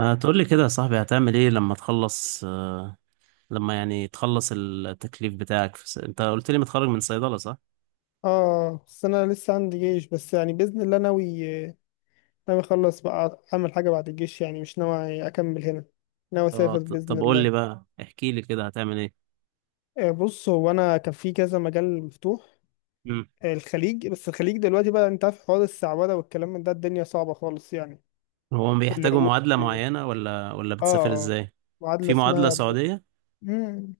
تقول لي كده يا صاحبي، هتعمل ايه لما تخلص لما يعني تخلص التكليف بتاعك انت قلت لي متخرج من صيدلة صح؟ اه، بس انا لسه عندي جيش، بس يعني باذن الله ناوي اخلص بقى اعمل حاجه بعد الجيش، يعني مش ناوي اكمل هنا، ناوي اسافر باذن طب قول لي الله. بقى، احكي لي كده هتعمل ايه؟ بص، هو انا كان في كذا مجال مفتوح. مم. الخليج، بس الخليج دلوقتي بقى، انت عارف حوار السعوده والكلام من ده، الدنيا صعبه خالص يعني. هو بيحتاجوا العقود. معادلة معينة ولا اه، بتسافر اه، ازاي؟ معادله في معادلة اسمها. سعودية؟ مم.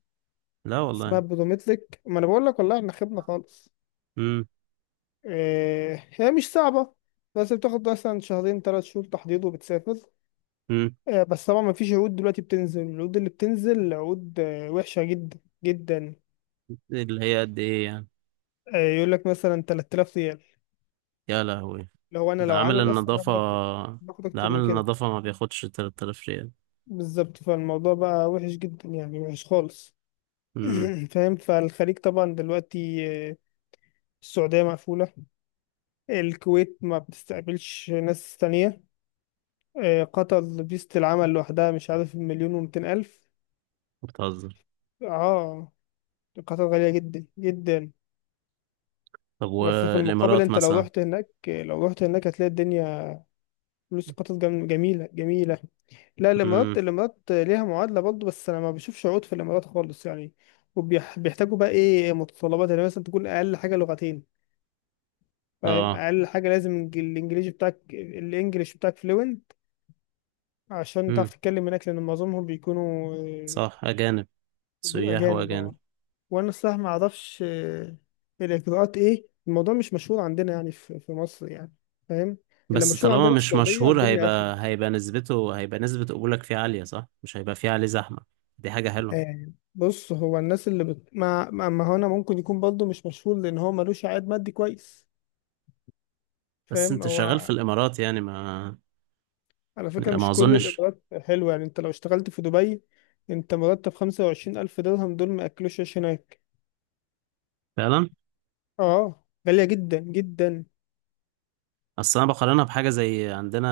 لا اسمها والله. برومتريك، ما انا بقول لك والله احنا خيبنا خالص. امم. هي مش صعبه، بس بتاخد مثلا شهرين 3 شهور تحضير وبتسافر. امم. بس طبعا مفيش عقود دلوقتي بتنزل. العقود اللي بتنزل عقود وحشة جدا جدا. اللي هي قد ايه يعني؟ يقول لك مثلا 3000 ريال. يا لهوي. لو انا ده لو عامل عامل اصلا النظافة. باخد اكتر، باخد ده اكتر عامل من كده. النظافة ما بياخدش 3000 ريال. بالظبط، فالموضوع بقى وحش جدا يعني، وحش خالص. امم. فاهم. فالخليج طبعا دلوقتي، السعودية مقفولة. الكويت ما بتستقبلش ناس تانية. قطر فيزة العمل لوحدها مش عارف مليون ومتين ألف. بتهزر. اه، قطر غالية جدا جدا. طب بس في المقابل والامارات انت لو مثلا؟ رحت هناك، لو رحت هناك هتلاقي الدنيا. فلوس قطر جميلة جميلة. لا، الإمارات امم. الإمارات ليها معادلة برضه، بس أنا ما بشوفش عقود في الإمارات خالص يعني. وبيحتاجوا بقى إيه متطلبات، يعني مثلا تكون أقل حاجة لغتين. فاهم؟ اه. أقل حاجة لازم الإنجليزي بتاعك الإنجليش بتاعك فلوينت. عشان تعرف امم. تتكلم هناك، لأن معظمهم بيكونوا صح، أجانب. سياح أجانب. وأجانب. وانا الصراحه ما اعرفش الاجراءات ايه. الموضوع مش مشهور عندنا يعني، في مصر يعني. فاهم؟ اللي بس مشهور طالما عندنا في مش السعوديه، مشهور، والدنيا قافله. هيبقى نسبته، هيبقى نسبة قبولك فيه عالية صح؟ مش هيبقى فيه عليه زحمة. دي حاجة حلوة. بص، هو الناس ما هو انا، ممكن يكون برضه مش مشهور لان هو ملوش عائد مادي كويس. بس فاهم؟ أنت شغال في هو. الإمارات يعني، ما على فكره ما مش كل أظنش. الاجراءات حلوه يعني، انت لو اشتغلت في دبي، انت مرتب 25000 الف درهم، دول ما ياكلوش عيش هناك. فعلا. اه، غاليه جدا جدا. أصل أنا بقارنها بحاجة زي عندنا،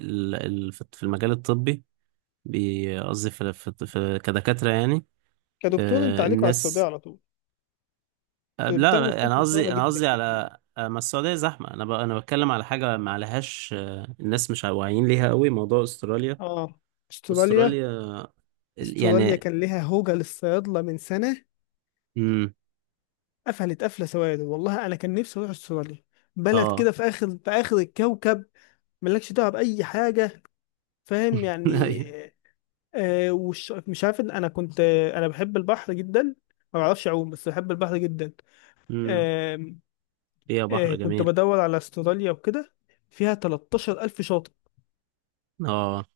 في المجال الطبي، قصدي في كدكاترة يعني. كدكتور، انت عليكوا على السعوديه الناس. على طول، بتاخدوا لا، فلوس أنا محترمه قصدي أنا جدا قصدي جدا. على، ما السعودية زحمة، أنا بتكلم على حاجة ما عليهاش الناس مش واعيين ليها قوي، موضوع أستراليا. اه. استراليا أستراليا استراليا يعني. كان ليها هوجة للصيادلة من سنة. امم. قفلت قفلة سواد. والله أنا كان نفسي أروح استراليا. بلد اه. كده في آخر، الكوكب ملكش دعوة بأي حاجة. فاهم يعني. ايوه. وش مش عارف إن أنا كنت، أنا بحب البحر جدا. ما بعرفش أعوم، بس بحب البحر جدا. امم. آه فيها بحر كنت جميل. بدور على استراليا وكده. فيها 13000 شاطئ. اه.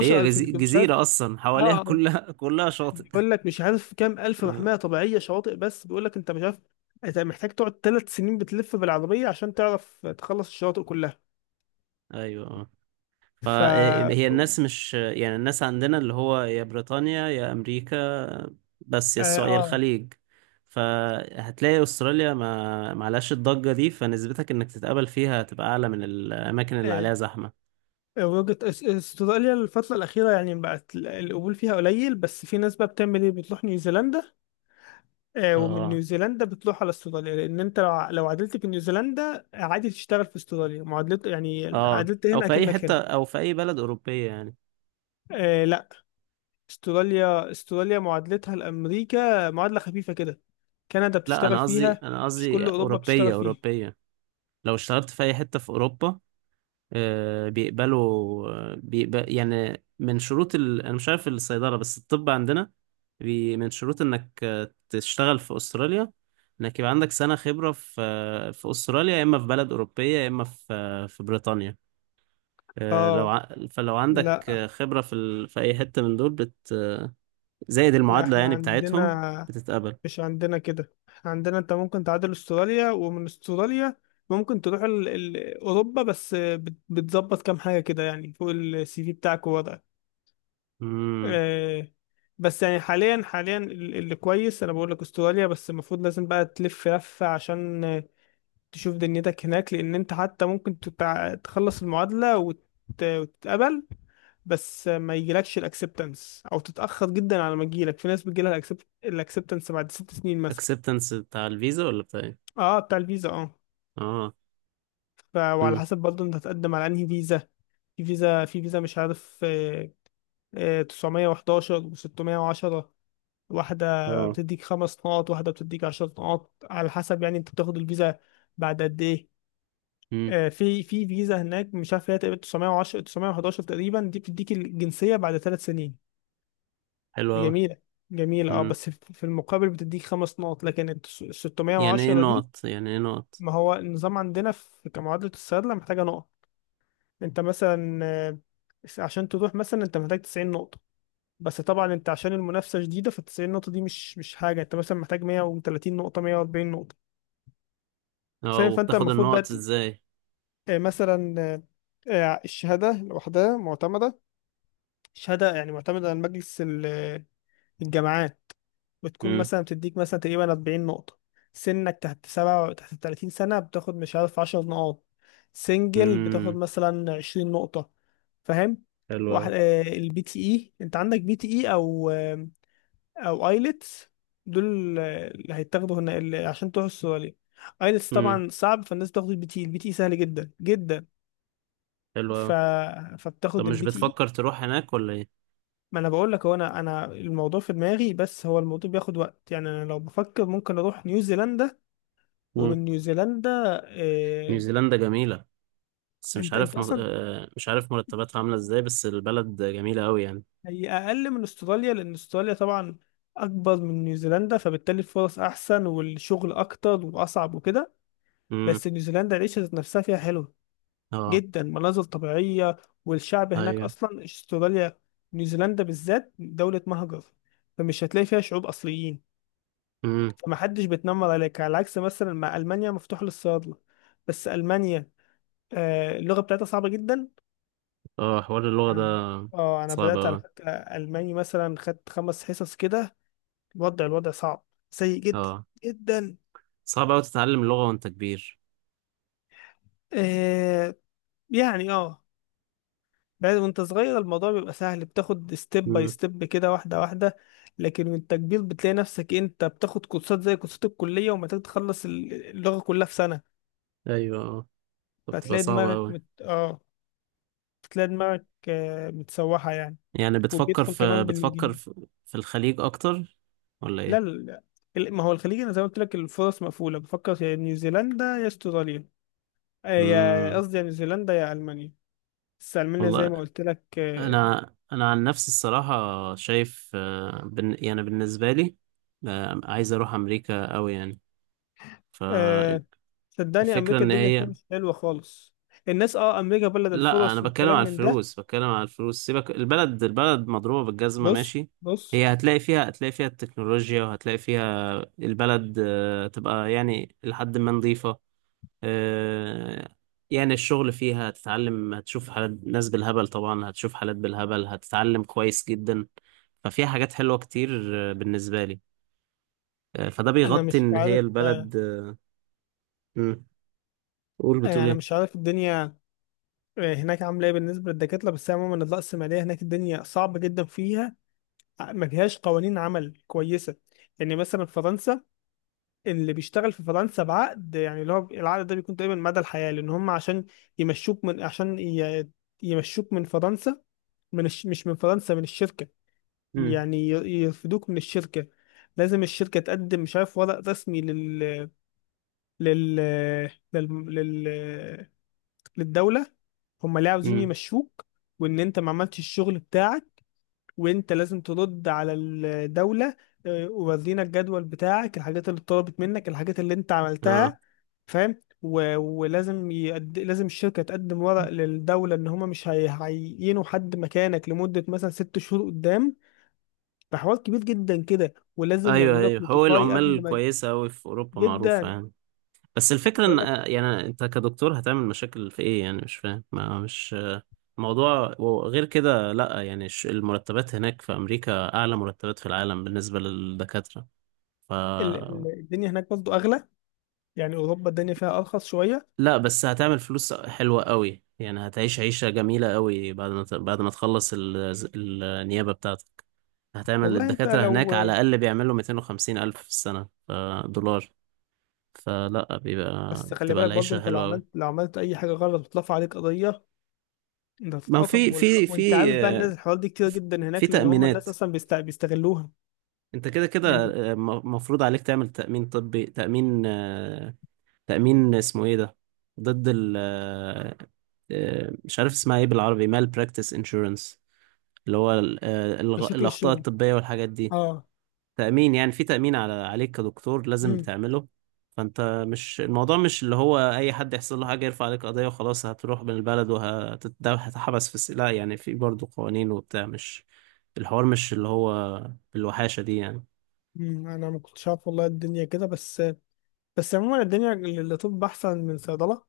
هي مش عارف. جزيرة أصلا اه. حواليها كلها كلها شاطئ. بيقول لك مش عارف كام الف آه. محميه طبيعيه شواطئ. بس بيقول لك انت مش عارف. انت محتاج تقعد 3 سنين بتلف بالعربيه عشان تعرف تخلص الشواطئ كلها. أيوه اه. ف اه فهي، الناس مش يعني، الناس عندنا اللي هو يا بريطانيا يا أمريكا، بس يا السعودية اه الخليج. فهتلاقي أستراليا ما معلهاش الضجة دي، فنسبتك إنك تتقبل فيها هتبقى أعلى من الأماكن اللي آه. عليها زحمة. وجهة استراليا الفترة الأخيرة يعني بقت القبول فيها قليل. بس في ناس بقى بتعمل إيه؟ بتروح نيوزيلندا. ومن اه. نيوزيلندا بتروح على استراليا، لأن أنت لو عدلت في نيوزيلندا عادي تشتغل في استراليا، معادلة يعني اه، عدلت أو هنا في أي أكنك هنا. حتة، أو في أي بلد أوروبية يعني. لا، استراليا معادلتها لأمريكا معادلة خفيفة كده. كندا لا، بتشتغل انا قصدي فيها، انا مش قصدي كل أوروبا اوروبيه بتشتغل فيها. اوروبيه. لو اشتغلت في اي حته في اوروبا، بيقبل يعني. من شروط انا مش عارف الصيدله، بس الطب عندنا، من شروط انك تشتغل في استراليا، انك يبقى عندك سنه خبره في في استراليا، يا اما في بلد اوروبيه، يا اما في بريطانيا. اه. فلو عندك لا، خبره في في اي حته من دول زائد لا، المعادله احنا يعني بتاعتهم، عندنا. بتتقبل. مش عندنا كده، احنا عندنا انت ممكن تعادل استراليا، ومن استراليا ممكن تروح أوروبا. بس بتظبط كام حاجة كده يعني، فوق السي في بتاعك ووضعك. امم. آه بس يعني، حاليا اللي كويس انا بقول لك استراليا. بس المفروض لازم بقى تلف لفة عشان تشوف دنيتك هناك، لان انت حتى ممكن تخلص المعادلة وتتقبل. بس ما يجيلكش الاكسبتنس، او تتأخر جدا على ما تجيلك. في ناس بتجيلها الاكسبتنس بعد 6 سنين مثلا. اكسبتنس بتاع الفيزا ولا بتاع إيه؟ اه، بتاع الفيزا، اه. اه. وعلى امم. حسب برضه انت هتقدم على انهي فيزا. في فيزا مش عارف، 911 و610. واحدة اه. بتديك 5 نقط، واحدة بتديك 10 نقط، على حسب يعني انت بتاخد الفيزا بعد قد ايه. امم. في فيزا هناك مش عارف، هي تقريبا 910 911 تقريبا. دي بتديك الجنسية بعد 3 سنين. حلو دي أوي. جميلة. جميلة اه. امم. بس في المقابل بتديك 5 نقط، لكن ال يعني ايه 610 دي. نقط، يعني ايه نقط؟ ما هو النظام عندنا في كمعادلة الصيادلة محتاجة نقط. انت مثلا عشان تروح مثلا، انت محتاج 90 نقطة. بس طبعا انت عشان المنافسة شديدة، ف 90 نقطة دي مش حاجة. انت مثلا محتاج 130 نقطة، 140 نقطة. اه، فاهم؟ فانت وبتاخد المفروض بقى النقط ازاي؟ مثلا، الشهادة لوحدها معتمدة. شهادة يعني معتمدة على مجلس الجامعات. بتكون امم. مثلا بتديك مثلا تقريبا 40 نقطة. سنك تحت سبعة، تحت 30 سنة، بتاخد مش عارف 10 نقاط. سنجل بتاخد امم. مثلا 20 نقطة. فاهم؟ حلو أوي. واحد البي تي اي، انت عندك بي تي اي او ايلتس. دول اللي هيتاخدوا هنا اللي عشان تروح السعودية. ايلتس امم. طبعا صعب، فالناس بتاخد البي تي اي. البي تي اي سهل جدا جدا. حلو ف... أوي. طب فبتاخد مش البي تي. بتفكر تروح هناك ولا ايه؟ ما انا بقول لك، هو انا الموضوع في دماغي، بس هو الموضوع بياخد وقت يعني. انا لو بفكر ممكن اروح نيوزيلندا. مم. ومن نيوزيلندا، إيه. نيوزيلندا جميلة، بس مش انت عارف انت اصلا، مش عارف مرتباتها عاملة ازاي، بس البلد جميلة أوي يعني. هي اقل من استراليا لان استراليا طبعا اكبر من نيوزيلندا، فبالتالي الفرص احسن والشغل اكتر واصعب وكده. امم. بس نيوزيلندا العيشة ذات نفسها فيها حلوة اه. جدا، مناظر طبيعية. والشعب هناك ايوه. اصلا، استراليا، نيوزيلندا بالذات دولة مهجر. فمش هتلاقي فيها شعوب اصليين، امم. فما حدش بيتنمر عليك. على عكس مثلا، مع ألمانيا مفتوح للصيادلة. بس ألمانيا اللغة بتاعتها صعبة جدا. اه، حوار اللغة ده أنا، اه أنا صعب بدأت على أوي. فكرة ألماني مثلا، خدت 5 حصص كده. الوضع صعب، سيء جدا اه، جدا. صعب أوي تتعلم اللغة وأنت كبير. آه يعني اه. بعد، وانت صغير الموضوع بيبقى سهل، بتاخد ستيب باي امم. ستيب كده، واحدة واحدة. لكن وانت كبير بتلاقي نفسك انت بتاخد كورسات زي كورسات الكلية، ومحتاج تخلص اللغة كلها في سنة. ايوه اه، فبتبقى فتلاقي صعبة دماغك أوي. مت... اه تلاقي دماغك متسوحة يعني. يعني وبيدخل كمان بالإنجليزي. في الخليج اكتر ولا لا، لا، ايه؟ لا. ما هو الخليج أنا زي ما قلت لك الفرص مقفولة. بفكر يا نيوزيلندا يا استراليا. يا امم. قصدي، يا نيوزيلندا يا ألمانيا. بس ألمانيا زي ما والله، قلت لك. انا عن نفسي الصراحة، شايف آه، بن يعني بالنسبة لي، عايز اروح امريكا قوي يعني. آه، فالفكرة صدقني أمريكا ان الدنيا فيها هي، مش حلوة خالص. الناس، أمريكا بلد لا، انا الفرص بتكلم والكلام على من ده. الفلوس، بتكلم على الفلوس، سيبك، البلد، البلد مضروبة بالجزمة بص ماشي. بص هي هتلاقي فيها التكنولوجيا، وهتلاقي فيها البلد تبقى يعني لحد ما نظيفة. آه، يعني الشغل فيها هتتعلم، هتشوف حالات ناس بالهبل، طبعا هتشوف حالات بالهبل هتتعلم كويس جدا، ففيها حاجات حلوة كتير بالنسبة لي. فده أنا بيغطي مش ان هي عارف البلد مم. قول، يعني بتقول أنا ايه؟ مش عارف الدنيا هناك عاملة إيه بالنسبة للدكاترة. بس عموما الرأسمالية هناك الدنيا صعبة جدا فيها، ما فيهاش قوانين عمل كويسه. يعني مثلا في فرنسا، اللي بيشتغل في فرنسا بعقد يعني، اللي هو العقد ده بيكون تقريبا مدى الحياه. لان هم عشان يمشوك من عشان ي- يمشوك من فرنسا، مش من فرنسا، من الشركه. مم. يعني يرفدوك من الشركه، لازم الشركه تقدم مش عارف ورق رسمي لل لل, لل... للدوله. هم ليه عاوزين مم. يمشوك، وان انت ما عملتش الشغل بتاعك. وانت لازم ترد على الدولة، ورينا الجدول بتاعك، الحاجات اللي اتطلبت منك، الحاجات اللي انت اه، عملتها. فاهم. و- ولازم لازم الشركة تقدم ورق للدولة ان هما مش هيعينوا حد مكانك لمدة مثلا 6 شهور قدام. فحوار كبير جدا كده، ولازم ايوه يعملوا لك ايوه، هو نوتيفاي قبل العمال ما. كويسة اوي في اوروبا معروفة جدا. يعني. بس الفكرة ان بقول لك، آه،، يعني انت كدكتور هتعمل مشاكل في ايه يعني، مش فاهم، ما مش موضوع، وغير كده لا يعني، المرتبات هناك في امريكا اعلى مرتبات في العالم بالنسبة للدكاترة، ف، الدنيا هناك برضه اغلى يعني. اوروبا الدنيا فيها ارخص شوية. لا بس هتعمل فلوس حلوة قوي يعني، هتعيش عيشة جميلة قوي بعد ما بعد ما تخلص النيابة بتاعتك. هتعمل والله انت الدكاترة هناك لو. على الأقل بيعملوا 250 ألف في السنة، دولار، فلا بس خلي بتبقى بالك برضه، العيشة انت لو حلوة قوي. عملت لو عملت اي حاجة غلط بترفع عليك قضية. ده ما هو في تتقطم في وانت في عارف بقى، الناس الحوار دي كتير جدا في هناك، لان هم تأمينات. الناس اصلا بيستغلوها انت كده كده، يعني مفروض عليك تعمل تأمين طبي، تأمين آه،، تأمين اسمه ايه ده، ضد ال مش عارف اسمها ايه بالعربي، مال براكتس انشورنس، اللي هو بشكل الأخطاء الشغل. الطبية والحاجات دي. اه. تأمين يعني، في تأمين عليك كدكتور لازم مم. بتعمله. فأنت مش، الموضوع مش اللي هو أي حد يحصل له حاجة يرفع عليك قضية وخلاص هتروح من البلد وهتتحبس لا يعني، في برضه قوانين وبتاع، مش الحوار مش اللي هو بالوحاشة دي يعني. مم. انا ما كنتش عارف والله الدنيا كده. بس عموما الدنيا للطب احسن من صيدله.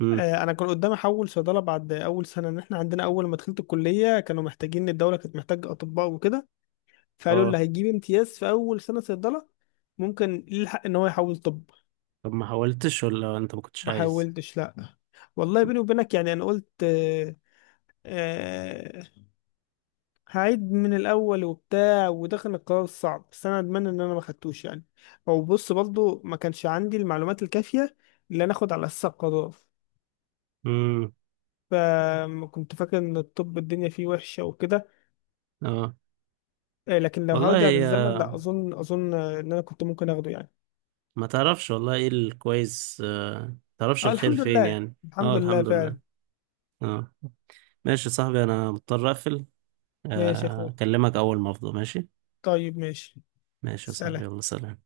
امم. انا كان قدامي احول صيدله بعد اول سنه. ان احنا عندنا اول ما دخلت الكليه كانوا محتاجين، الدوله كانت محتاجه اطباء وكده. فقالوا اه. اللي هيجيب امتياز في اول سنه صيدله ممكن يلحق ان هو يحول طب. طب ما حاولتش ولا أنت ما كنتش ما عايز؟ حولتش، لا. والله بيني وبينك يعني، انا قلت، آه، هعيد من الاول وبتاع. وده كان القرار الصعب، بس انا اتمنى ان انا ما خدتوش يعني. او بص، برضو ما كانش عندي المعلومات الكافيه اللي انا اخد على اساسها القرار. امم. فكنت فاكر ان الطب الدنيا فيه وحشه وكده. اه. لكن لو والله هرجع هي، بالزمن، لا اظن ان انا كنت ممكن اخده يعني. ما تعرفش والله ايه الكويس، ما تعرفش اه، الخير الحمد فين لله. يعني. اه الحمد لله الحمد لله. فعلا. اه. ماشي يا صاحبي، أنا مضطر أقفل. ماشي يا اخوي، اكلمك اول ما افضى ماشي. طيب ماشي، ماشي يا صاحبي، سلام. يلا سلام.